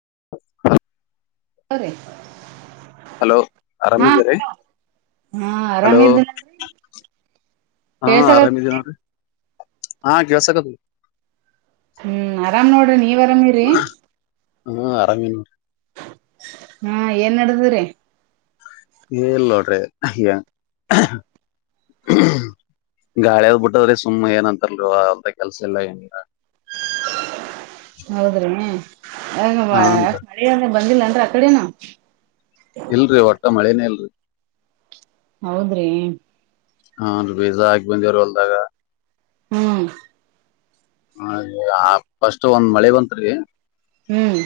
[unintelligible] Hello ರೀ [unintelligible] hello ಆರಾಮಾರೆ ಹಾ ಹಲೋ ಆರಾಮಿದ ನೋಡ್ರಿ ಹಾ ಆರಾಮ ಇದ್ಯಾವ್ ಕೇಳ್ಸಗದವ್ರಿ ನೋಡ್ರಿ ಹಾ, ಕೇಳಸಾಕತ್ತದ ಹ್ಮ್ ಆರಾಮ್ ನೋಡ್ರಿ ನೀವ್ ಅರಾಮಿರಿ ಹ್ಮ ಆರಾಮೇ ನೋ ಹೂ ಏನ್ ನಡದದರೀ ಏ ಲೋಟ್ರೆ [unintelligible] ಗಾಳಿಯದ್ ಬಿಟ್ಟದ್ರೀ ಸುಮ್ಮ್ ಏನಂತಲ್ ಅಂತ ಕೆಲ್ಸ ಇಲ್ಲ ಏನ ಇಲ್ಲಾ ಹೌದ್ರಿ ಯ ಹಾನ್ರಿ ಮಳೆಯ ಬಂದಿಲ್ಲನ್ ಆಕಡಿನು ಇಲ್ರರಿ ಒಟ್ಟ ಮಳೆನೇ ಇಲ್ರಿ ಹೌದ್ರೀ ಹಾ ಬೀಜಾ ಹಾಕಿ ಬಂದವ್ರಿ ಹೊಲ್ದಾಗ ಹ್ಮ್ ಹ ಆ ಫಸ್ಟ್ ಒಂದ್ ಮಳೆ ಬತ್ರಿ ಹ್ಮ್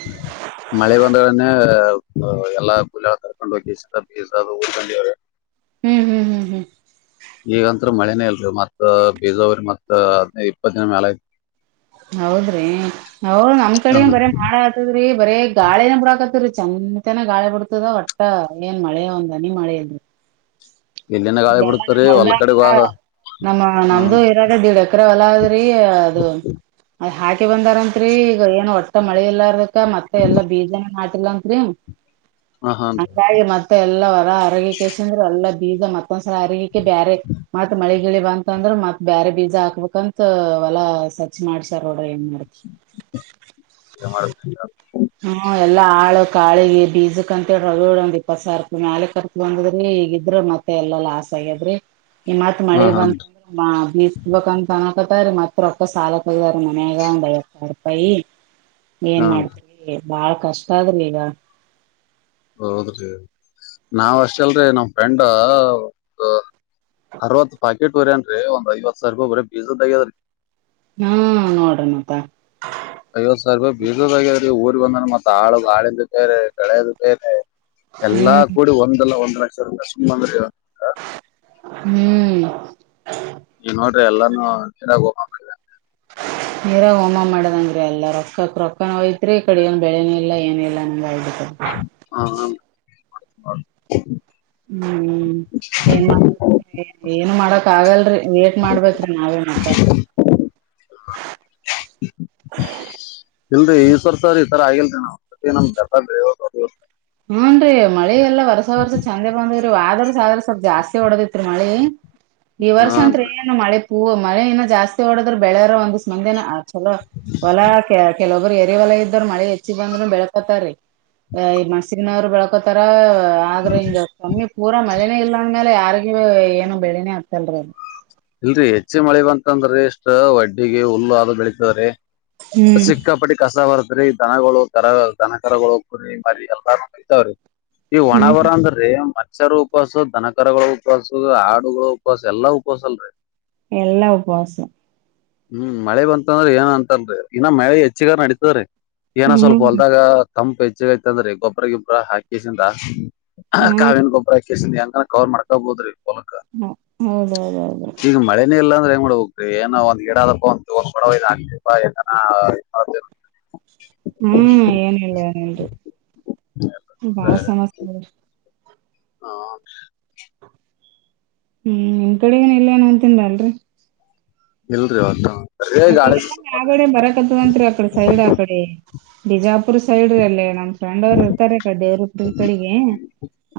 ಮಳೆ ಬಂದದನ ಎಲ್ಲಾ ಪುಲಿ ಕರ್ಕೊಂಡುಗ ಬ ಉಳ್ಕೊಂಡವ್ರೆ. ಹ್ಮ್ ಹ್ಮ್ ಹ್ಮ್ ಹ್ಮ್ ಈಗತರೂ ಮಳೆನೇ ಇಲ್ರರಿ ಮತ್ ಬೀಜಾವುರೀ ಮತ್ ಹದನೈದ ಇಪ್ಪತ್ತಿನ ಮ್ಯಾಲ ಆಯ್ತ ಹೌದ್ರಿ ಅವ್ರ ನಮ್ ಕಡೆ ಬರ ಮಾಡ ಆತದ್ರಿ ಬರೇ ಗಾಳಿನ ಬಿಡಾಕತರಿ ಚೆತೇನ ಗಾಳಿ ಬಿಡ್ತದ ಒಟ್ಟ ಏನ್ ಮಳೆ ಒಂದ ಹನೀ ಮಳೆ ಇಲ್ರೀ ಇಲ್ಲಿನ ಗಾಳಿ ಇಲೇ ಎಲ್ಲಾ ಬಿಡ್ತರಿ ನಮ್ ಹೋಲ್ ಹೊಲ್ ಕಡೆ ಬಾ ನಮ್ಮ ಹಾ ನಮ್ದು ಇರದ ದೀಡ್ ಎಕ್ರೆ ಹೊಲದ್ರಿ ಅದು ಹಾಕಿ ಬಂದಾರಂತ್ರಿ ಈಗ ಏನು ಒಟ್ಟ ಮಳಿ ಇಲ್ಲದ ಮತ್ತೆ ಎಲ್ಲಾ ಬೀಜನೂ ಲ್ಲತ್ರಿ ಹಾ ಹಂಗಾಗಿ ಮತ್ತೆ ಎಲ್ಲಾ ಹೊರ ಆರೋಗ್ಯ ಕೇಸಿಂದ ಅಂದ್ರ ಎಲ್ಲಾ ಬೀಜ ಮತ್ತೊಂದ್ಸಲ ಅರಿಕ್ಕೆ ಬ್ಯಾರೆ ಮತ್ತತ್ ಮಳೆ ಬಂತ ಅಂದ್ರ ಮತ್ ಬೇರೆ ಬೀಜ ಹಾಕ್ಬೇಕಂತ ಹೊಲಾ ಸ ಮಾಡ್ಸರ್ ಡ್ರ ಏನ್ ಮಾಡತಿ [unintelligible] ಹ್ಮ ಎಲ್ಲಾ ಆಳು ಕಾಳಿಗೆ ಬೀಜಕ್ ಅಂತೇಳಿವಿಡ ದಪಸ ಅರ್ಕ್ ಮ್ಯಾಲ ಕರ್ಕ ಬಂದದ್ರಿ ಈ ಗಿದ್ರರು ಮತ್ತೆ ಎಲ್ಲಾ ಲಾಸ್ ಆಗ್ಯದ್ರಿ ಈ ಮಾತು ಮಳೆ ಹಾ ಬಂತು [unintelligible] ತೀ ಮತ್ತೊಕ್ಕ ಸಾಲಕ್ಕೆಗದಾರ ಮನ್ಯಾಗಯಪೈ ಏನ್ ಮಾಡ್ತ ಹ್ಞೂನ್ರಿ ಬಾಳ್ ಕಷ್ಟ ಆದ್ರ ಈಗ ಹೌದ್ರಿ ನಾವ ಅಷ್ಟಲ್ರರಿ ನಮ್ ಫ್ರೆಂಡ ಅರವತ್ತು ಪ್ಯಾಕೆಟ್ ಊರೇನ್ರೀ ಒಂದ್ ಐವತ್ ಸಾವರ್ಗ ಒಬ್ರ ಬೀಜದ ತಗ್ಯದ್ರೀ ಹಾ ನೋಡಣಪ್ಪ ಐವತ್ ಸಾವಿರ ರೂಪಾಯಿ ಬೀಸೋದಗ್ಯೀ ಊರ್ ಬಂದ್ರ ಮತ್ ಆಳಗ್ ಹಾಳದ ತೇ ಬೆಳೆದೇರಿ ಎಲ್ಲಾ ಹ್ಮ್ ಕೂಡಿ ಒಂದಲ್ಲ ಒಂದ್ ಲಕ್ಷ ಸು ಅಂದ್ರ ಹ್ಮ್ ಈ ನೋಡ್ರಿ ಎಲ್ಲಾನೂ ಹರಾಗ ಹೋಗ್ ಹೋಗ್ತ ನೀರಾಗ ಹೋಮ ಮಾಡದಂಗ್ರೀ ಎಲ್ಲ ರೊಕ್ಕಕ್ ರೊಕ್ಕನ ಹಯತ್ರಿ ಕಡಗ ಬೆಳೆನ ಇಲ್ಲ ಏನ ಇಲ್ಲ ಅನ್ನ ಹಾ ಹ್ಮ್ ಏನ್ ಮಾಡ್ಬೇಕ ಏನ್ ಮಾಡಕ್ ಆಗಲ್ರಿ ಏಟ್ ಮಾಡ್ಬೇಕ್ರೀ ನಾವೇ ಮಾಸ ಇಲ್ರರಿ ಈ್ವರ್ ಸರ್ ಈ ತರ ಆಗಿಲ್ರಿ ನಾ ನಮ್ ಬೆತ ಹೂನ್ ರೀ ಮಳಿ ಎಲ್ಲಾ ವರ್ಸ ವರ್ಸ ಚಂದೆ ಬಂದೇರೀ ವಾದರ್ಸ ಆದ ಸ್ವಲ್ಪ್ ಜಾಸ್ತಿ ಹೊಡದಿತ್ರಿ ಮಳಿ ಈ ವರ್ಷ ಅಂತ್ ಹಾನ್ರಿ ಏನು ಮಳೆ ಹೂ ಮಳೆ ಇನ್ನು ಜಾಸ್ತಿ ಓಡದ್ರ ಬೆಳೆಯಾರ ಒಂದ ದಿವ್ ಮುಂದೆನ ಚಲೋ ಹೊಲ ಕೆ ಕೆಲೊಬ್ಬರು ಪರಿವಲ್ಲ ಇದ್ರ ಮಳೆ ಹೆಚ್ಚಿ ಬಂದ್ರರು ಬೆಳಳ್ಕತಾರ ಈ ಮಣಸಗನವ್ರು ಬೆಳ್ಕೋತಾರ ಆದ್ರೆ ಹಿಂಗ ಕಮ್ಮಿ ಪೂರ ಮಳನೇ ಇಲ್ಲಾಂದ್ಮೇಲೆ ಯಾರಿಗ ಏನು ಬೆಳನೇ ಆಗ್ತಲ್ರಿ ಅ ಇಲ್ರರಿ ಹೆಚ್ಚಿ ಮಳಿ ಬಂತಂದ್ರಿ ಇಷ್ಟ ವಡ್ಡಿಗೆ ಹುಲ್ಲು ಅದು ಬೆಳಿತವ್ರೀ ಹ್ಮ್ ಸಕ್ಕಪಟ್ಟಿ ಕಸ ವರ್ತ ಅ್ರ ಈ ದನಗಳು ಕರ ದನ ಕರಗಳು ಕುರಿ ಮರಿ ಎಲ್ಲ ಇತಾವ್ರಿ ಈ ಒಣ ಹ್ಮ್ ಬರ ಅಂದ್ರೆ ಮ ಅಕ್ಷರ ಉಪವಾಸ ದನಕರಗಳ ಉಪವಾಸ ಹಾಡುಗಳ ಉಪವಾಸ ಎಲ್ಲಾ ಉಪವಾಸಲ್ರರಿ ಎಲ್ಲಾ ಉಪವಾಸ ಹ್ಮ್ ಮಳೆ ಬಂತ ಅಂದ್ರ ಏನ್ ಅಂತನ್ರಿ ಇನ್ನ ಮಳೆ ಹೆಚ್ಚಿಗಾರ ನಡೀತದ್ರೀ ಏನ ಸ್ವಲ್ಪ ಹ್ಮ್ ಹೊಲ್ದಾಗ ಕಂಪ್ ಹೆಚ್ಚಗೈತ ಅಂದ್ರೆ ಗೊಬ್ಬ್ರ ಗೊಬ್ಬ್ರ ಹಾಕಿಸಿಂದ ಹ್ಮ್ ಕಾವನ್ ಗೊಬ್ಬರ ಕಸಿನಿ ಅಂಗ ಕವರ್ ಮಾಡ್ಕೊಬೋದ್ರಿ ಹ ಹೌದೌದೌದು ಈಗ ಮಳೆನೇ ಇಲ್ಲ ಅಂದ್ರೆ ಏನೋ ಒಂದ ಗಿಡ ಆದಪ್ಪ ಒಡಕಏ ಹ್ಮ್ ಏನಿಲ್ಲ ಏನಲ್ರಿ ಬಾಳ ಸಮಸ್ಯೆ ಇ ಹ ಹ್ಮ್ ನಿಮ ಕಡೆಗನ್ ಇಲ್ಲ ನ ಅಂತನ್ರ ಅಲ್ರರಿ ಇಲ್ರಿ ಆತ ಆಕಡೆ ಎಲ್ಲ ಆಗಡೆ ಬರಕತ್ಂರಿ ಆಕಡೆ ಸೈಡ್ ಆಕಡೆ ಬಿಜಾಪು ಪೂರ್ ಸೈಡ್ಲ್ಲಿೇ ನಮ್ಮ್ಫ್ರಂಡ್ ಅವ್ರು ಇರ್ತಾರೆ ಕಡ್ಡವರು ಕಡೆಗೆ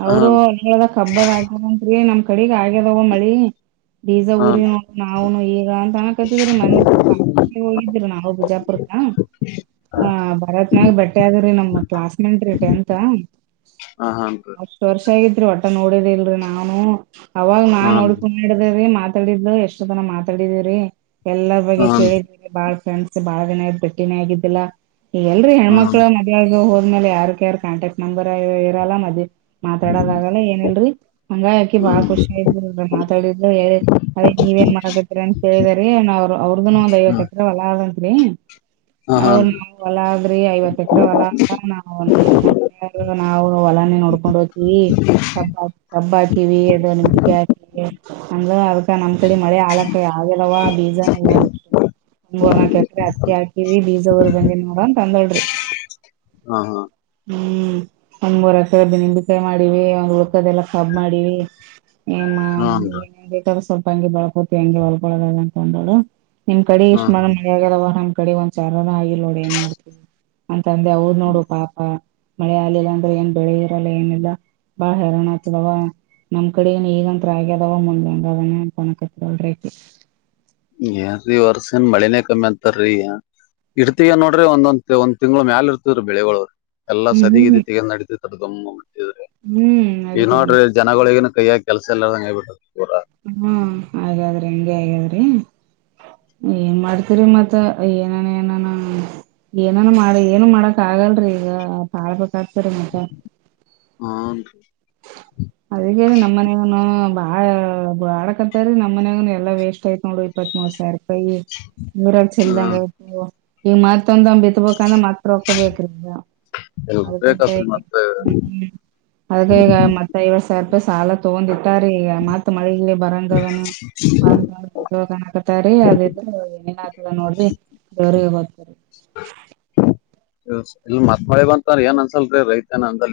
ಅವರು ಹಾನ್ ಹದ ಹಬ್ಬದ ಆಕಾರನ್ರಿ ನಮ ಕಡೆಗ ಆಗ್ಯದವ ಮಳಿ ಬೀಜ ಊರಿ ಹಾನ್ ನೋ ನಾವುನು ಈಗ ಅಂತ ಅನ ಕತಿದ್ರೀ ಮ ಬಾ ಒಳಿದ್ರು ನಾವೋ ಬಿಜಾಪುರ್ಕಾ ಹ ಭರತ್ನಾಗ ಬಟ್ಟೆ ಆದ್ರಿ ನಮ ಕ್ಲಾಸ್ ಮೇಂಟ್ ರೀ ಟೆಂತ್ ಹಾನ್ ಹಷ್ಟ ವರ್ಷ ಆಗ ಒಟ್ಟ ನೋಡಿದಿ ಇಲ್ರರಿ ನಾ ಅವಾಗ ನಾನ್ ಹಾನ್ ನೋಡ್ಕಡಿದ್ರೀ ಮತ್ತ ತಾಡಿದ್ರು ಎಷ್ಟ ತನ ಮಾತಾಡಿದೀವ್ರೀ ಎಲ್ಲ ಹಾನ್ ಕೇಳಿದಿ ಬಾಳ್ ಫ್ರೆಂಡ್ಸ್ ಬಾಳ ದಿನ ಇದ ಭ ಬೆಟ್ಟಿನ ಆಗಿದ್ದಿಲ್ಲಾ ಈಗಲ್ಲಲ್ರಿ ಹಾನ್ ಹೆಣ್ಮಕ್ಳ ಮದ್ಳ ಹ ಇಲೆ ಯಾರ್ ಯಾರ ಕಾಂಟ್ಯಾಕ್ಟ್ ನಂಬರ್ ಇರಲ್ಲ ಮದೆ ಮಾತಾಡೋದಾಗಲ್ಲ ಏನಲ್ರರಿ ಹಂಗಾಯ ಅಕ್ಕಿ ಬಾಳ ಹ್ಮ್ ಖುಷಿಐಲ್ ಮಾತಾಡಿದ್ ನೀವ ಏನ್ ಮಾಡಕತಿರಿ ಅಂತ ಕೇಳಿದ್ರರಿ ನ ಅವ್ರ ಅವ್ರದನು ಒಂದ್ ಐವತ್ತು ಹ್ಮ್ ಎಕರ ಒಲ ಆದದಂತ್ರಿ ಹಾನ್ ಅವ್ರ ಹಾನ್ ನಾವವು ಹೊಲ ಆದ್ರಿ ಐವತ್ ಎಕ್ರ ಹೊಲ ಆದ ನ ನ ಹೊಲಾನೆ ನೋಡ್ಕೊಂಡ್ ಹೋಗತೀವಿ ಕಬ್ ಕಬ್ಬ ಹಾಕಿವ ಅದು ನಿಂಬಿಕೆ ಹಾಕ ಅಂದ್ರ ಅದಕ ನಮ್ ಕಡೆ ಮಳೆ ಆಳಕ್ಕ ಆಗಲ್ವಾ ಬೀಜ ಹೂ ಒೂರ್ನಾ ಕತ್ರಿ ಅಕ್ಕಿ ಹಾಕಿದಿ ಬೀಜ ಊರ್ ಬಂದಿ ನೋಡನ್ ಅಂದಳ್ರಿ ಹಾ ಹಾ ಹ್ಮ್ ಒಂದ್ ಮೂರು ಅಕ್ಷರ ನಿಂಬಿಕಾಯಿ ಮಾಡಿವಿ ಒಂದ್ ಉಳ್ಕದೆಲ್ಲ ಕಾಬ್ ಮಾಡೀವಿ ಹ್ಮ್ ಏತ ಸ್ವಲ್ಪ ಹಂಗೆ ಬೆಳ್ಕೋತಿ ಹಂಗೆ ಹೊಲ್ಕೊಳದ ಅಂತಕೊಂಡೋಡು ನಿಮ್ ಕಡೆ ಇಷ್ಟ ಮ ಹ್ಮ ಮಾಡ ಮಳ ಆಗದವ ನಿಮ್ ಕಡೆ ಒಂದ್ರ ಆಗಿಲ್ ನೋಡಿ ಏನ್ ಮಾಡ್ತವಿ ತಂದೆ ಅವರು ನೋಡು ಪಾಪ ಮಳೆ ಆಲಿಲ್ಲಂದ್ರರು ಏನ್ ಬೆಳಿ ಇರಲ್ಲ ಏನಿಲ್ಲ ಬಾಳ ಹರಾಣ ಆತದವ ನಮ್ ಕಡೆನು ಈಗಂತ ಆಗ ಅದಾವ ಮುಂದಂಗ ಅದಾನೆ ಕನಕತ್ಲ್ ಏನ್ ವರ್ಷನ್ ಮಳನೇ ಕಮ್ಮಿ ಅಂತಾರೀ ಇಡ್ತ ನೋಡ್ರಿ ಒಂದೊಂದ ಒಂದ್ ತಿಂಗಳುಳ ಮ್ಯಾಲ ಇರ್ತದೀ ಬೆಳೆಗಳ ಎಲ್ಲಾ ಸದಗಿ ಹ್ಮ್ ತೆಗ ನಡತ ಮುಟ್ಟಿದ್ರೆ ಹ್ಮ್ ಈ ನಡೀತದ ನೋಡ್ರಿ ಜನಗಳಿಗನು ಕೈ ಹಾಕ ಕೆಲಸ ಎಲ್ಲ ಸಂಗ್ ಬಿಟ್ಟು ಹಾ ಹಾಗಾದ್ರಿ ಹಂಗೆ ಹಾಗಾದ್ರಿ ಏನ್ ಮಾಡ್ತರಿ ಮತ್ತ ಏನಾನ ಏನಾನ ಏನನು ಮಾಡ ಏನು ಮಾಡಕ್ ಆಗಲ್ರರಿ ಈಗ ಪಾಳಪಕ್ಕ ಕತರ ಮಾದ ಹ್ಮ್ ಅದಗ ನಮ್ಮನ ನು ಹ ಬಾಳ ಬಾಳಕಂತ ರೀ ನಮ್ಮ ಮನ್ಯಾಗ ಎಲ್ಲಾ ವೇಸ್ಟ್ ಯತ್ ನೋಡು ಇಪ್ಪತ್ ಮೂರ್ ಸಿ ಯ ಊರಲ್ ಹ್ಮ್ ಚಲ್ದಂಗತ ಈಗ ಮತ್ತ ಒಂದ ಬಿತ್ಬೇಕಂದ್ರ ಮತ್ತ ಅಪೊಕ್ಕ ಬೇಕ್ರೀಗ ಅದಕಂತ್ಮ ಇರ್ಬೇಕತ್ರಿ ಮತ್ತ ಅದ ಈಗ ಮತ್ತ ಐವಡ್ ಸಾವಿರ ರೂಪಾಯಿ ಸಾಲ ತಗೊಂಡಿಟ್ಟ ರ ಈಗ ಮಾತ್ ಮಳೇ ಬರಂಗದನ ಸೋಕನ್ ಹಕತಾರ ಅದಿದ್ರ ಏನನ್ ಆತದ ನೋಡ್ರಿ ಜೋರಿಗೆ ಹೋಗ್ತರಿ ಹ್ಮ ಇ ಮತ್ ಮಳೆ ಬಂತ್ರ ಏನ್ ಅನ್ಸಲ್ರಿ ರೈತ ಏನ್ ಅಂದ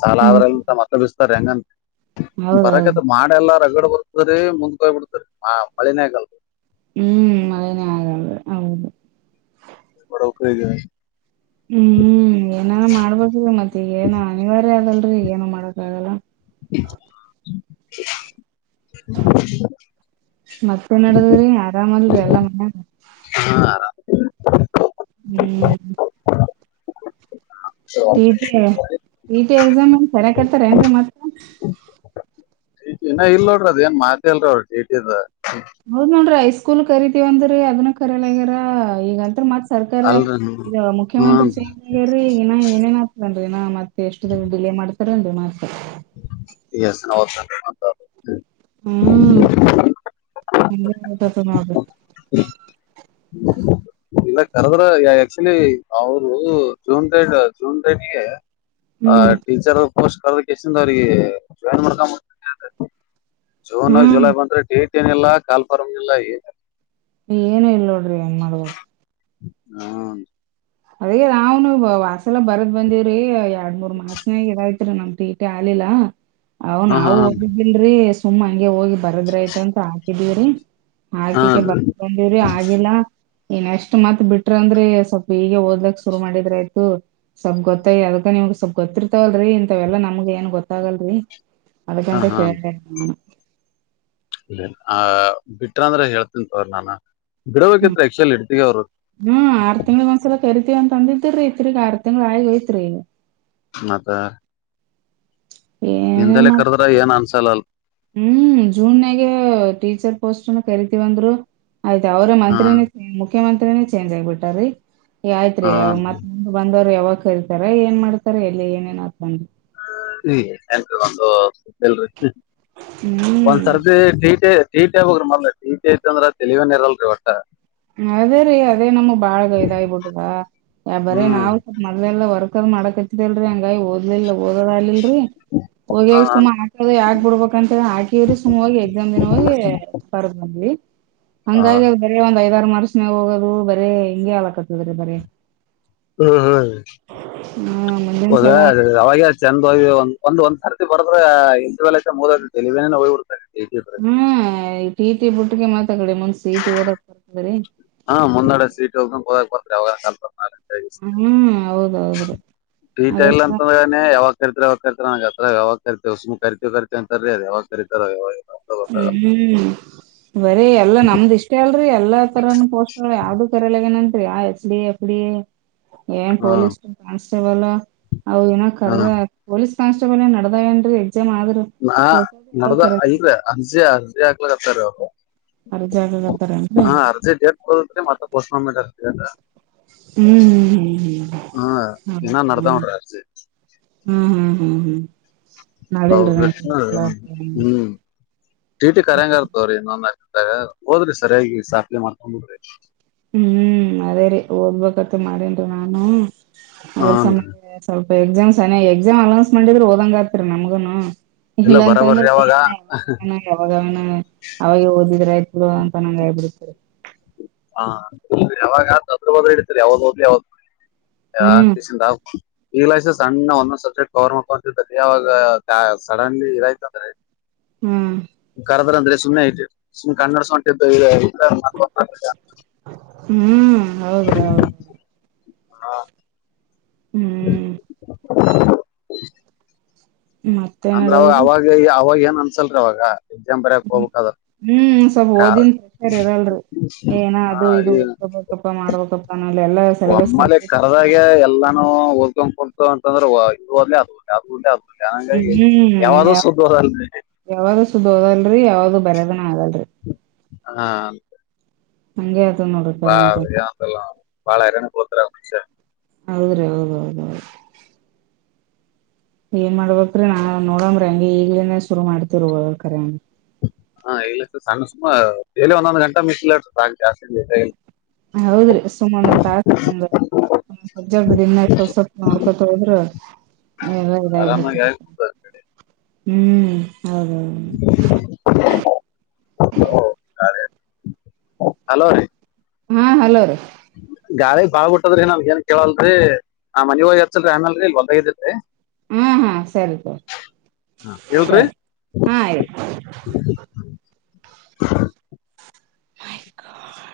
ಸಾಲ ಹ್ಮ್ ಆದ್ರ ಮತ್ತ ಬಿಸ ಗನ್ ಹೌದೌದು ಬರಗದ ಮಾಡೆಲ್ಲ ಪ್ರಗಡೆ ಬರ್ತದ್ರೀ ಮುಂದ್ಕೋಗ್ ಬಿಡ್ತರಿ ಹ ಮಳಿನೇಗಾಲಲ್ ಹ್ಮ್ ಮಳನೇ ಆಗೆ ಹೌದು ಬರ ಉ ಕಗ ಹ್ಮ್ ಏನಾನ ಮಾಡ್ಬೇಕ ಮತ್ತೆ ಈಗಏನ ಅನಿವಾರ್ಯ ಅದಲ್ ಏನು ಮಾಡಕ್ಕ ಆಗಲ್ಲ [unintelligible] [inaudible] [unintelligible] ಮತ್ತೆ ನಡದ್ರಿ ಆರಾಮಲ್ರಿ ಎಲ್ಲಾ ಮನ ಹ ಹ್ಮ್ ಟಿ ಟಿ ಹ ಟಿ ಎಕ್ಸಾಮ್ ಎ ಸರಿಯಕರ್ತಾರ ಏನ್ರ ಮತ್ರ ಇಏ ಇಲ್ಲ ನೋಡ್ರ ಅದ ಏನ್ ಮಾತತಿ ಅಲ್ರ ಅವ್ರ ಚೇಟಿದ ನೋದ ನೋಡ್ರಿ ಐಸ್ಕೂಲ್ ಕರಿತೀವಂದ್ರರಿ ಅದನ ಕರಯಲ್ ಆಗ್ಯಾರ ಈಗಂತ ಮತ್ ಸರ್ಕಾರ ಅಲ್ರಿ ಇ ಮುಖ್ಯಮಂತ್ರಿ ಹ್ಮ್ ಚೀ ಇನ್ನ ಏನೇನ್ ಆಗ್ತದನ್ರಿ ಇನ ಮತ್ತೆ ಎಷ್ಟು ಡಿಲೇ ಮಾಡ್ತಾರ ಅಮಾಡ್ಸ ಎ ಹ್ಮ ಅ ಸತನಾಭ ಇಲ್ಲ ಕರೆದ್ರ ಆಕ್ಚುಲಿ ಅವರು ಜೂನ್ ದೇಡ್ ಜೂನ್ ದೇಡ್ಗೆ ಆ ಹ್ಮ್ ಟೀಚರ್ ಪೋಸ್ಟ್ ಕದಕ್ಕೆ ಎಷ್ಟಿಂದ ಅವ್ರಿಗೆ ಜಾಯಿನ್ ಮಾಡ್ಕ ಜೂನ್ ಹ್ಮ್ ಜುಲೈ ಬಂದ್ರೆ ಡೇಟ್ ಏನಿಲ್ಲ ಕಾಲ್ಫಾರಮ್ನಿಲ್ಲ ಏ ಏನು ಇಲ್ ನೋಡ್ರಿ ಏನ್ ಮಾಡಬೇಕ ಹ್ಮ ಅದೇ ನಾವ್ನು ವಾಸೆಲ್ಲ ಬರದ್ ಬಂದಿವವ್ರಿ ಎರಡ್ ಮೂರ್ ಮಾನಾಗ ನಮ್ದೀಟಿ ಆಲಿಲ್ಲ ಅವ್ ಹಾ ಹಾ ನಾವು ಓದಿದ್ದಲ್ರರಿ ಸುಮ್ಮ ಹಂಗೆ ಹೋಗಿ ಬರದ್ರ ಆಐತಂತ ಹಾಕಿದೀವ್ರರಿ ಹಾ ಹಾಕಿಕ ಬ ಬಂದವ್ರಿ ಆಗಿಲ್ಲಾ ಇನ್ ಎಷ್ಟ್ ಮತ್ ಬಿಟ್ರ ಅಂದ್ರೆ ಸ್ವಲ್ಪ ಈಗ ಓದ್ಕ್ ಶುರು ಮಾಡಿದ್ರ ಆಯತು ಸ್ವಲ್ಪ್ ಗೊತ್ತಾಯ ಅದ್ಕ್ಕ ನಿವ್ಗ್ ಸ್ವಲ್ ಗೊತ್ತರ್ತವಲ್ರರಿ ಇಂತವೆಲ್ಲಾ ನಮ್ಗೆ ಏನ್ ಗೊತ್ತಾಗಲ್ರಿ ಹಾ ಅದಕ್ಕಂತ ಕೇಳ್ತ ಇಲ್ಲ ಆ ಬಿಟ್ರ ಅಂದ್ರ ಹೇಳ್ತನ್ ತವ್ರ ನಾನ ಹ್ಮ್ ಬಿಡಬೇಕತ್ ಆಕ್ಚುಲ್ ಇಡ್ತಗ ಅವ್ರ ಕರಿತೀವ ಅಂತಂದಿದ್ರೀ ಇ್ರ ಕಾರ್ ತಿಂಗ್ ಆಿ ಹೋಯತ್ರಿೀ ಇಲ್ಲ ಮಂತ ಹಿಂದಲೆೇ ಏನೇನ್ ಕರ್ದ್ರ ಏನ್ ಅನ್ಸಲ್ಲಲ್ ಹ್ಮ್ ಜೂನ್ಗ ಟೀಚರ್ ಪೋಸ್ಟ್ ಕರಿತಿವಂದರು ಆಯ್ತಾ ಅವ್ರ ಹಾ ಮಂತ್ರಿನೇ ಮುಖ್ಯಮಂತ್ರಿನೇ ಚೇಂಜ್ ಆಗ್ಬಿಟ್ಟಾರ್ರೀ ಆಯ್ತ್ರಿ ಹಾ ಮತ್ಂದ್ ಬಂದವ್ರು ಯಾವಾಗ ಕರಿತಾರ ಏನ್ ಮಾಡ್ತಾರ ಎಲ್ಲಿ ಏನೇನತ್ಕೊಂಡ್ರಿ ಹ ಒಂದುಲ್ರಿ ಹ್ಮ್ ಒಂದಸರ್ ರೂಪಿ ಟ ಟಿಟಿ ಹೋಗ್ರಿ ಮ ಟ ಟ ಐತೆ ಅಂದ್ರೆಲವೇನ್ ಇರಲ್ರರಿ ಒಟ್ಟ ಅದೇ ರೀ ಅದೇ ನಮ್ ಬಾಳ್ ಇದಾಯ್ಬಿಟ್ಟದ ಯ ಬರೇ ಹ್ಮ್ ನಾವವು ಸ್ವಲ್ ಮೊದ್ಲೆಲ್ಲ ವರ್ಕ್ ಅ ಮಾಡಕ್ ಹತ್ತಿದಲ್ರರಿ ಹಂಗ ಓದ್ಲಿಲ್ಲ ಓದ್ ಆಲಿಲ್ರರಿ ಹಾ, ಹೋಗಿಾಗ ಸುಮ್ ಹಾಕದ ಯಾಕ್ ಬಿಡ್ಬಬೇಕ ಅಂತೇಳ ಹಾಕವ್ರಿ ಸುಮ್ ಹೋಗಿ ಎಕ್ಸಾಮ್ ದಿನ ಹೋಗಿ ಬರ್ದ ಬಂದ್ವಿ ಹಾ. ಹಂಗಾಗಿ ಬರ ಒಂದ್ ಐದ ಮರುಸ ಮ ಹೋಗೋದು ಬರೇ ಹಿಂಗೆ ಹಾಲಕತ್ತದ್ರೆ ಬರ ಹ್ಮ ಹ್ಮ ಹಾ ಮುಂದಿನ ಹೌದಾ ಸಲ ಅದ ಅವಾಗೆ ಚೆಂದ ಒಂದ್ ಒಂದ ಸರ್ದಿ ಬರದ್ರೆ ಇಂತ ವೇಳಲ ಮುದೆಲವೇನೇ ಹೋಗ್ಬಡ್ತದೆ ಹ್ಮಟೀಟಿ ಬಿುಟ್ಗೆ ಮಾತಾಕಡಿ ಮುನ್ಸ ಇಟಿ ಓದಕ್ರ್ದರಿ ಹಾ ಮುಂದ್ಡೆ ಸೀಟ್ ಹೋಗ ಹದ ಅವಾಗಲ್ ಹ್ಮ್ ಹೌದೌದ್ರಿ ಅದ್ರ ಟೈಲ್ ಅಂತ ಯಾವ ಕರಿತಾವಾಗ ಕರ್ತ ನನಗೆ ಹತ್ರ ಯಾವಾಗ ಕರ್ತಿ ಉಸಮ ಕರಿ ಕರಿತತಿ ಅಂತರರಿ ಅದ ಯಾವಾಗ ಕರಿತಾರ ಯಾವ ಹ್ಮ್ ಬರೀ ಎಲ್ಲಾ ನಮ್ದ್ ಇಷ್ಟ ಅಲ್ರಿ ಎಲ್ಲಾ ತರನ ಪೋಸ್ ಯಾವ್ದು ಕರಲಗನಂರಿ ಯ ಎಚ್ ಡಿ ಎಫ ಏನ್ ಹ್ಮ್ ಪೋಲೀಸ್ ಕ ಲ್ ಅ ಏನ ಕರ ಹ್ಮ್ ಪೊಲೀಸ್ ಕಾನ್ಟೇಬಲ್ ಏನ್ ನಡದಾವೇಏನ್ರೀ ಮಾದ್ರ ನಾ ಪ್ರಸ ಯ ನಡ್ದ ಕ ಇಲ್ರಿ ಅರ್ಜಿ ಅರ್ಜಿ ಆಗ್ಲಾಗತಾರೆ ಅರ್ಜಿ ಹಾಕಕತ್ತಾರೇನ್ರಿ ಹಾ ಅರ್ಜಿ ಡೇಟ್ ಬರಿ ಮತ್ತ ಪೋಸ್ಟ್ ಫೋನ್ ಮಾಡಿ ಡೇಟ್ ಆಗ್ತ ಹ್ಮ್ ಹ್ಮ್ ಹಾ ಹ್ಮ್ ಹ್ಮ್ ಹ್ಮ್ ಏನ್ನ ಹೌದಾ ನತ್ರ ಹ್ಮ್ ಹ್ಮ್ ಹ್ಮ್ ಹ್ಮ್ ಹೌ ಮಾಡಿಲ್ರಿ ನಾನ್ ಚಲೋ ಹ್ಮ್ ಚಟಿಟಿ ಕರಂಗರ್ತವ್ರಿ ಇನ್ನೊಂದ ಹೋದ್ರಿ ಸರಿಯಾಗಿ ಸಾಪ್ಲೆ ಮಾಡ್ಕೊಂಡ್ ಬಿಡ್ರಿ ಹ್ಮ್ ಅದೇ ರರಿ ಓದ್ಬೇಕತ್ ಮಾಡನ್ರಿ ನಾನು ಅದ್ರ ಹಾನ್ರಿ ಸಮಯ ಸ್ವಲ್ಪ ಎಕ್ಸಾಮ್ನ ಎಕ್ಸಾಮ್ ಅನೌನ್ಸ್ ಮಾಡಿದ್ರ ಹಓದಂಗ ಆತ್ರಿ ನಮ್ಗನು ಇಲ್ಲ ಅಂತಂದ್ರೆ ಬರಬರ್ರಿ ಅವಾಗ ಇಲ್ಲ ಯಾವಾಗಣ ಯಾವಾಗಗಣ ಅವಾಗ ಓದಿದ್ರ ಆಯ್ತು ಇ ಅಂತನಾಯ ಬಿಡತಾರೆ ಹ ಯಾವಾಗ ಅದ್ರ ಬದ್ರ ಇಡಿತರಿ ಯಾವ್ದ್ ಓದ್ಲಿ ಹ್ಮ್ ಯಾವ್ದ್ಂತ ಆು ಇಂಗ್ಲಷ್ ಸಣ್ಣ ಒಂದೊಂದ್ ಸಬ್ಜೆಕ್ಟ್ ಕವರ್ ಮಾಡ್ಕೊಂತಲ್ಲಿ ಯವಾಗ ಸಡನ್ಲಿ ಇದಾಯ್ತಂದ್ರೆ ಹ್ಮ್ ಕರದ್ರ ಅಂದ್ರೆ ಸುಮ್ನೆ ಆಯ್ತು ಕನ್ನಡ ಸಂಟ ಹ್ಮ್ ಹೌದ್ರಿ ಹೌದ ಹಾ ಹ್ಮ್ ಅಂದ್ರ ಅವ ಮತ್ತೇನಡದ್ರಿ ಅವಾಗ ಅವಾಗ ಏನ್ ಅನ್ಸಲ್ರಿ ಅವಾಗ ಎಕ್ಸಾಮ್ ಬರಯಕ್ ಹೋಗ್ಕ್ ಅದ್ರ ಹ್ಮ್ ಸ್ವಲ್ಪ ಓದಿ ಫ್ರೆಷರ್ ಇರಲ್ರರಿ ಏನ ಹಾ ಅದು ಇದು ಡ್ಕೋಬೇಕಪ್ಪ ಮಾಡ್ಬೇಕಪ್ಪ ಒಮ್ಮಾಲ ಕರ್ದಾಗ ಎಲ್ಲಾನು ಉಕ್ ಕೊಡ್ತ ಅಂತಂದ್ರ ಇದು ಅಲ್ಲೇ ಅದು ಯೇ ಅದು ಓದ್ಲೆ ಹಂಗಾಗಿ ಹ್ಮ್ಮ್ ಯಾವ್ದು ಯಾವ ಸುದ್ದ ಓದಲ್ರಿ ಯಾವ ಸುದ ಹೋದಲ್ರರಿ ಯಾವ ಬರದನ ಆಗಲ್ರಿ ಹಾ ಹಂಗ ಬಾಂತಲ್ಲ ಬಾಳ ಇರ ಕೊತರಷ ಹೌದ್ರ ಹೌದು ಅೌದುೌದು ಏನ್ ಮಾಡ್ಬೇಕ್ರೀ ನಾ ನೋಡಂಗ್ರಿ ಹಂಗಿ ಈಗ್ಲನ ಶುರು ಮಾಡ್ತಿವ ಹೋದ ಕರಂಗ ಹಾ ಇಲ್ಲ ಸರ್ ಸಣ್ಣ ಸುಮ ಎಲ್ಲಿ ಒಂದೊಂದ್ ಗಂಟ ಮಿಸ್ಲರ್ ಜಾಸ್ತಿ ಹೌದ್ರಿ ಸುಮನ್ ಒ ತ ಸುಂದು ಹ ಜಡ್ ದಿನ ಸ್ವಲ್ ಸ್ವಲ್ಪ ನೋಡ್ಕೊತ ಹೋದ್ರ ಎಲ್ಲ ಇದ ಆರಾಮಾಗಿ ಆಯ್ತು ಹ್ಮ್ ಹೌದೌ ಹಲೋ ರೀ ಹಾ ಹಲೋ ರೀ ಗಾಳ ಬಾಬಿಟ್ಟದ್ರಿ ನಮ್ ಏನ್ ಕೇಳಲ್ರಿ ಆ ಮನ ಹ ಹತ್ತ್ರರಿ ಆಮೇಲ್ರಿ ಇ ಒಂದ ಇದ್ರರಿ ಹಾ ಹಾ ಸರಿಪ ಇಲ್ರಿ ಸರಿ ಹಾ ಆಯ್ತು ಹ